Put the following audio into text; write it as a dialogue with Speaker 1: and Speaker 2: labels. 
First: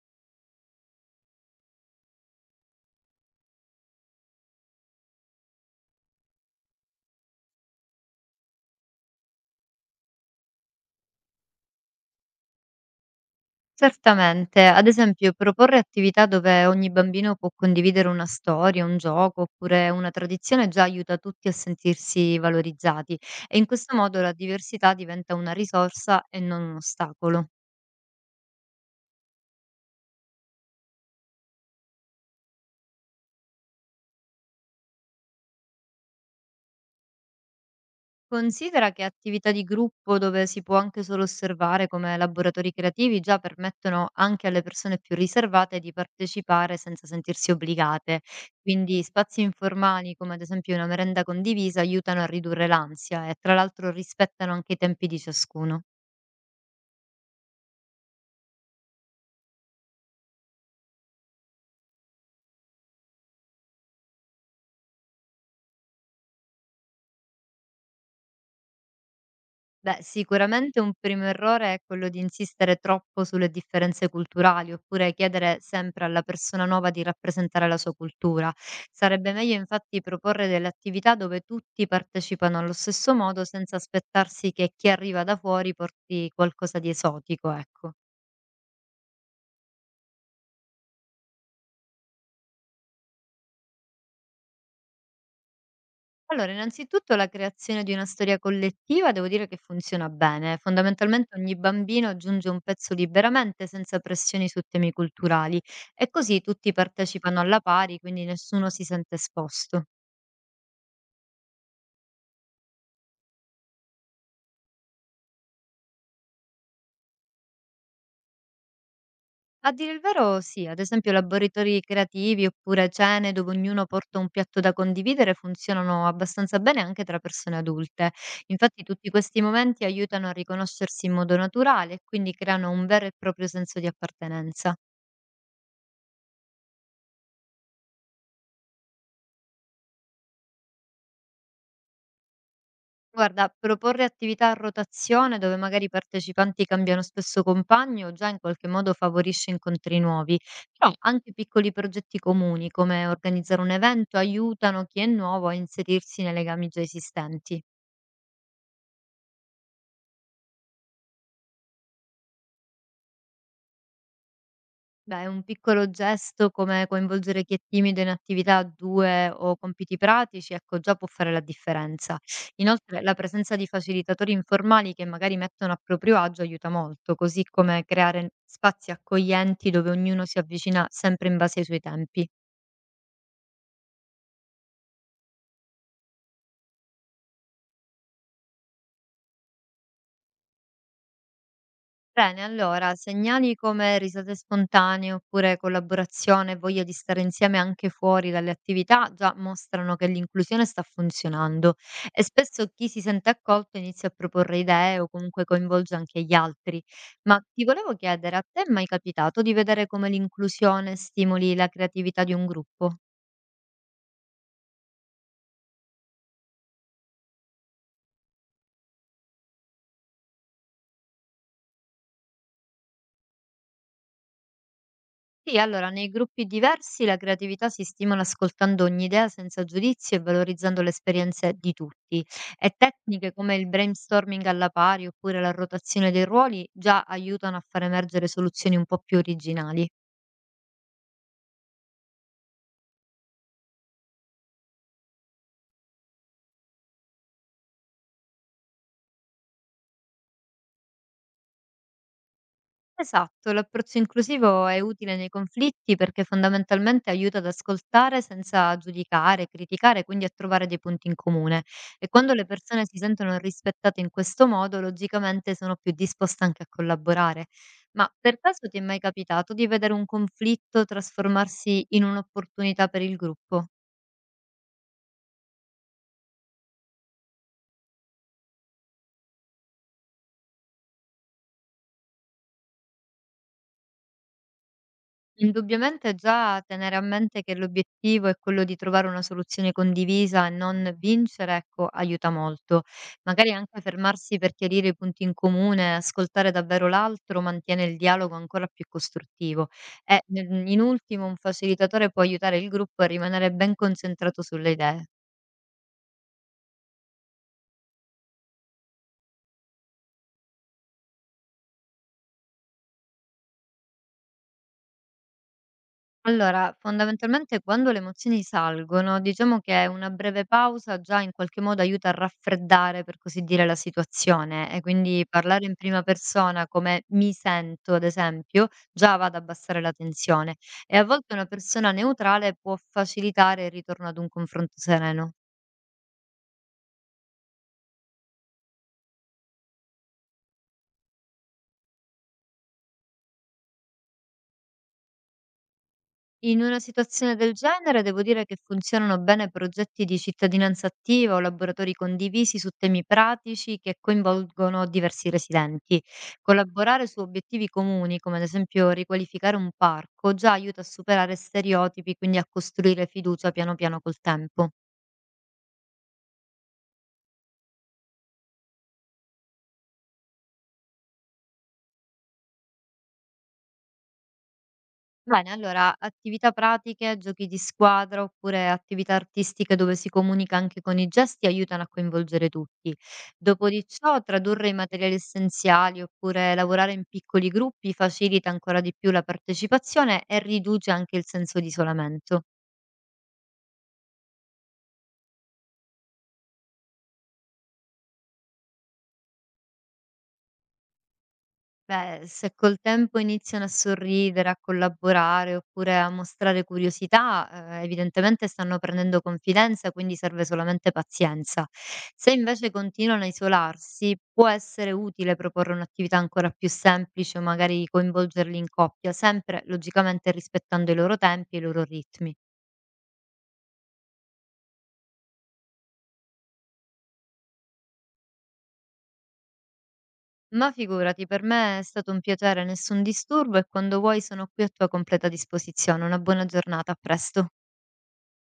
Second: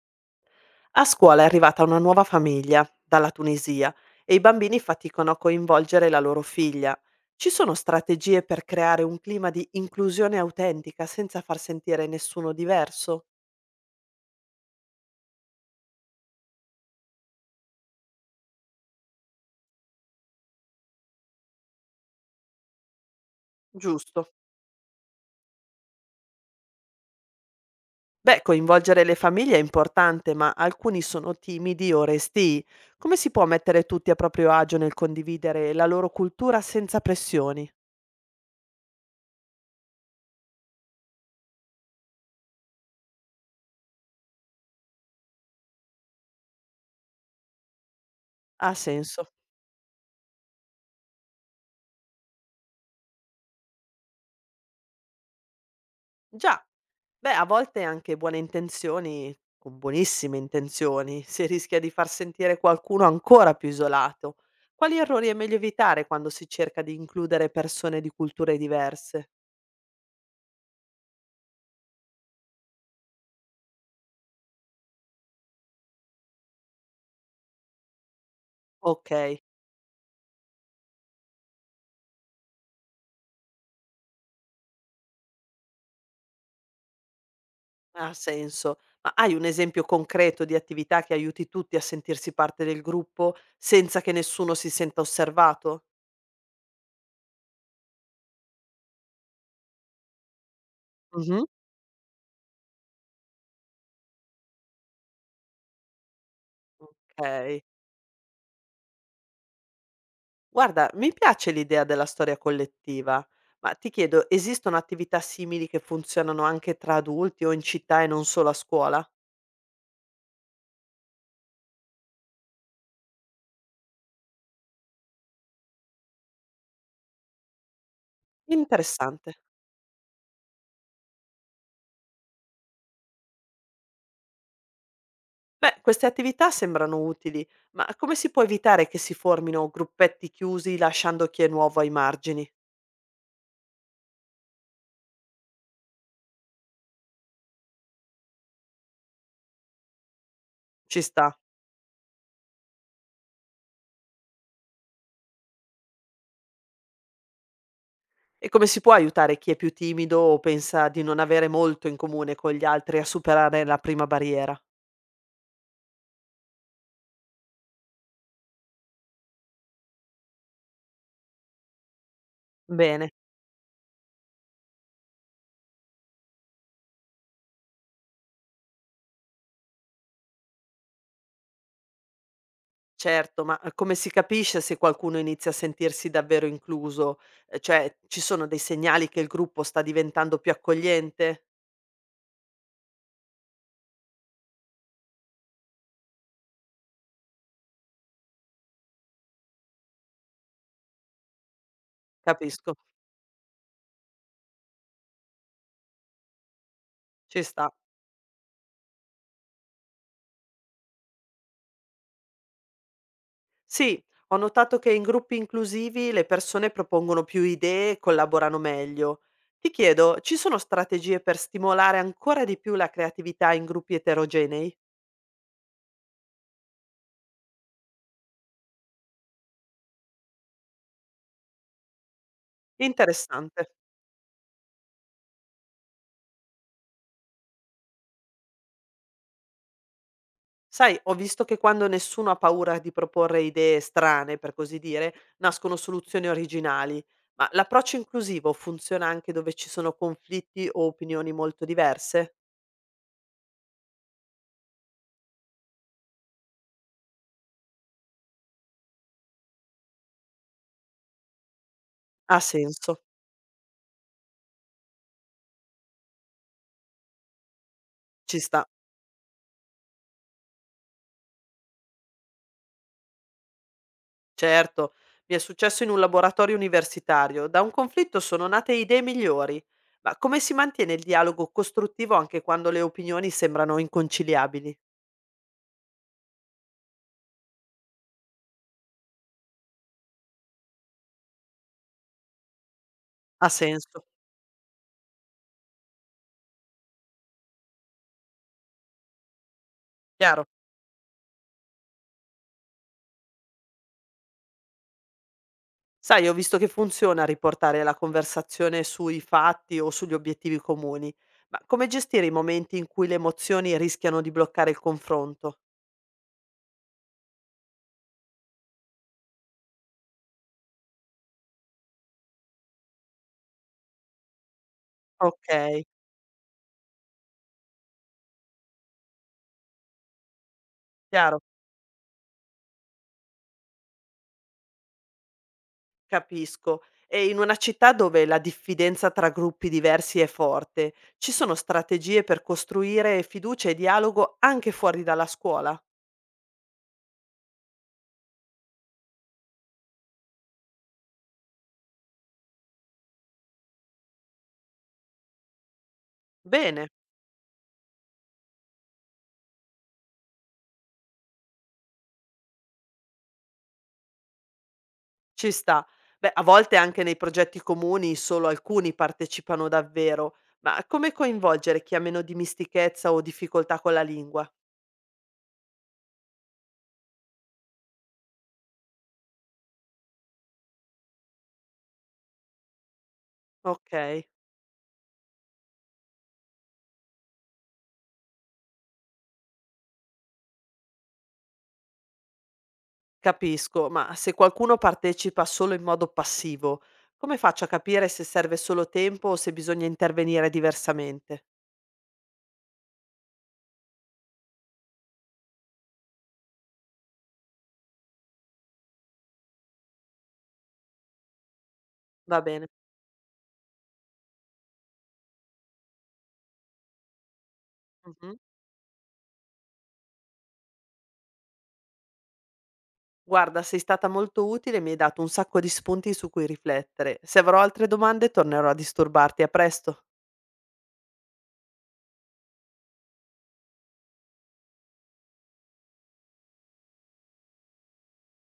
Speaker 1: A scuola è arrivata una nuova famiglia dalla Tunisia e i bambini faticano a coinvolgere la loro figlia. Ci sono strategie per creare un clima di inclusione autentica senza far sentire nessuno diverso?
Speaker 2: Certamente, ad esempio proporre attività dove ogni bambino può condividere una storia, un gioco oppure una tradizione già aiuta tutti a sentirsi valorizzati e in questo modo
Speaker 1: Giusto.
Speaker 2: la diversità diventa una risorsa e non un ostacolo.
Speaker 1: Beh, coinvolgere le famiglie è importante, ma alcuni sono timidi o restii. Come si può mettere tutti a proprio agio nel condividere la loro cultura senza pressioni?
Speaker 2: Considera che attività di gruppo dove si può anche solo osservare come laboratori creativi già permettono anche alle persone più riservate di partecipare senza sentirsi obbligate.
Speaker 1: Ha
Speaker 2: Quindi
Speaker 1: senso.
Speaker 2: spazi informali come ad esempio una merenda condivisa aiutano a ridurre l'ansia e tra l'altro rispettano anche i tempi di ciascuno.
Speaker 1: Già. Beh, a volte anche buone intenzioni, con buonissime intenzioni, si rischia di far sentire qualcuno ancora più isolato. Quali errori è meglio evitare quando si cerca di includere persone di culture diverse?
Speaker 2: Beh, sicuramente un primo errore è quello di insistere troppo sulle differenze culturali oppure chiedere sempre alla persona nuova di rappresentare la sua cultura.
Speaker 1: Ok,
Speaker 2: Sarebbe meglio infatti proporre delle attività dove tutti partecipano allo stesso modo senza aspettarsi che chi arriva da fuori porti qualcosa di esotico, ecco.
Speaker 1: ha senso. Ma hai un esempio concreto di attività che aiuti tutti a sentirsi parte del gruppo senza che nessuno si senta osservato?
Speaker 2: Allora, innanzitutto la creazione di una storia collettiva devo dire che funziona bene. Fondamentalmente
Speaker 1: Mhm.
Speaker 2: ogni bambino aggiunge un pezzo liberamente senza pressioni su temi culturali e così tutti
Speaker 1: Ok.
Speaker 2: partecipano alla pari, quindi nessuno si sente esposto.
Speaker 1: Guarda, mi piace l'idea della storia collettiva, ma ti chiedo, esistono attività simili che funzionano anche tra adulti o in città e non solo a scuola?
Speaker 2: A dire il vero, sì, ad esempio laboratori creativi oppure cene dove ognuno porta un piatto da condividere funzionano abbastanza bene anche tra persone adulte. Infatti tutti
Speaker 1: Interessante.
Speaker 2: questi momenti aiutano a riconoscersi in modo naturale e quindi creano un vero e proprio senso di appartenenza.
Speaker 1: Beh, queste attività sembrano utili, ma come si può evitare che si formino gruppetti chiusi lasciando chi è nuovo ai margini?
Speaker 2: Guarda, proporre attività a rotazione dove magari i partecipanti cambiano spesso compagno già in qualche modo favorisce incontri nuovi, però
Speaker 1: Ci sta.
Speaker 2: anche piccoli progetti comuni come organizzare un evento aiutano chi è nuovo a inserirsi nei legami già esistenti.
Speaker 1: E come si può aiutare chi è più timido o pensa di non avere molto in comune con gli altri a superare la prima barriera?
Speaker 2: Beh, un piccolo gesto come coinvolgere chi è timido in attività 2 o compiti pratici, ecco, già può fare la differenza. Inoltre,
Speaker 1: Bene.
Speaker 2: la presenza di facilitatori informali che magari mettono a proprio agio aiuta molto, così come creare spazi accoglienti dove ognuno si avvicina sempre in base ai suoi tempi.
Speaker 1: Certo, ma, come si capisce se qualcuno inizia a sentirsi davvero incluso? Cioè, ci sono dei segnali che il gruppo sta diventando più accogliente?
Speaker 2: Bene, allora, segnali come risate spontanee oppure collaborazione, voglia di stare insieme anche fuori dalle attività già mostrano che l'inclusione sta funzionando e spesso
Speaker 1: Capisco,
Speaker 2: chi si sente accolto inizia a proporre idee o comunque coinvolge anche gli altri. Ma
Speaker 1: ci
Speaker 2: ti
Speaker 1: sta.
Speaker 2: volevo chiedere, a te è mai capitato di vedere come l'inclusione stimoli la creatività di un gruppo?
Speaker 1: Sì, ho notato che in gruppi inclusivi le persone propongono più idee e collaborano meglio. Ti chiedo, ci sono strategie per stimolare ancora di più la creatività in gruppi eterogenei?
Speaker 2: Sì, allora, nei gruppi diversi la creatività si stimola ascoltando ogni idea senza giudizio e valorizzando le esperienze di tutti. E tecniche come
Speaker 1: Interessante.
Speaker 2: il brainstorming alla pari oppure la rotazione dei ruoli già aiutano a far emergere soluzioni un po' più originali.
Speaker 1: Sai, ho visto che quando nessuno ha paura di proporre idee strane, per così dire, nascono soluzioni originali, ma l'approccio inclusivo funziona anche dove ci sono conflitti o opinioni molto diverse?
Speaker 2: Esatto, l'approccio inclusivo è utile nei conflitti perché fondamentalmente aiuta ad ascoltare senza giudicare, criticare, quindi a trovare dei punti in comune. E quando
Speaker 1: Ha
Speaker 2: le persone si
Speaker 1: senso,
Speaker 2: sentono rispettate in questo modo, logicamente sono più disposte anche a collaborare. Ma per
Speaker 1: ci sta.
Speaker 2: caso ti è mai capitato di vedere un conflitto trasformarsi in un'opportunità per il gruppo?
Speaker 1: Certo, mi è successo in un laboratorio universitario, da un conflitto sono nate idee migliori, ma come si mantiene il dialogo costruttivo anche quando le opinioni sembrano inconciliabili?
Speaker 2: Indubbiamente già tenere a mente che l'obiettivo è quello di trovare una soluzione condivisa e non vincere, ecco, aiuta molto.
Speaker 1: Ha
Speaker 2: Magari anche
Speaker 1: senso,
Speaker 2: fermarsi per chiarire i punti in comune, ascoltare davvero l'altro, mantiene il dialogo ancora più costruttivo. E
Speaker 1: chiaro.
Speaker 2: in ultimo, un facilitatore può aiutare il gruppo a rimanere ben concentrato sulle idee.
Speaker 1: Sai, ho visto che funziona riportare la conversazione sui fatti o sugli obiettivi comuni, ma come gestire i momenti in cui le emozioni rischiano di bloccare il confronto?
Speaker 2: Allora, fondamentalmente quando le emozioni salgono, diciamo che una breve pausa già in qualche modo aiuta a raffreddare, per così dire, la situazione e quindi
Speaker 1: Ok,
Speaker 2: parlare in prima persona come mi sento, ad esempio, già va ad abbassare la tensione e a volte
Speaker 1: chiaro,
Speaker 2: una persona neutrale può facilitare il ritorno ad un confronto sereno.
Speaker 1: capisco. E in una città dove la diffidenza tra gruppi diversi è forte, ci sono strategie per costruire fiducia e dialogo anche fuori dalla scuola?
Speaker 2: In una situazione del genere devo dire che funzionano bene progetti di cittadinanza attiva o laboratori condivisi su temi pratici che coinvolgono diversi residenti.
Speaker 1: Bene.
Speaker 2: Collaborare su obiettivi comuni, come ad esempio riqualificare un parco, già aiuta a superare stereotipi, quindi a costruire fiducia piano piano col tempo.
Speaker 1: Ci sta. Beh, a volte anche nei progetti comuni solo alcuni partecipano davvero, ma come coinvolgere chi ha meno dimestichezza o difficoltà con la lingua?
Speaker 2: Bene, allora, attività pratiche, giochi di squadra oppure attività artistiche dove si comunica anche con i gesti aiutano a coinvolgere tutti. Dopo di ciò,
Speaker 1: Ok,
Speaker 2: tradurre i materiali essenziali oppure lavorare in piccoli gruppi facilita ancora di più la partecipazione e riduce anche il senso di isolamento.
Speaker 1: capisco, ma se qualcuno partecipa solo in modo passivo, come faccio a capire se serve solo tempo o se bisogna intervenire diversamente?
Speaker 2: Beh, se col tempo iniziano a sorridere, a collaborare oppure a mostrare curiosità, evidentemente stanno prendendo confidenza, quindi serve solamente pazienza. Se
Speaker 1: Va bene.
Speaker 2: invece continuano a isolarsi, può essere utile proporre un'attività ancora più semplice o magari
Speaker 1: Mhm.
Speaker 2: coinvolgerli in coppia, sempre logicamente rispettando i loro tempi e i loro ritmi.
Speaker 1: Guarda, sei stata molto utile e mi hai dato un sacco di spunti su cui riflettere. Se avrò altre domande tornerò a disturbarti. A presto.
Speaker 2: Ma figurati, per me è stato un piacere, nessun disturbo e quando vuoi sono qui a tua completa disposizione. Una buona giornata, a presto.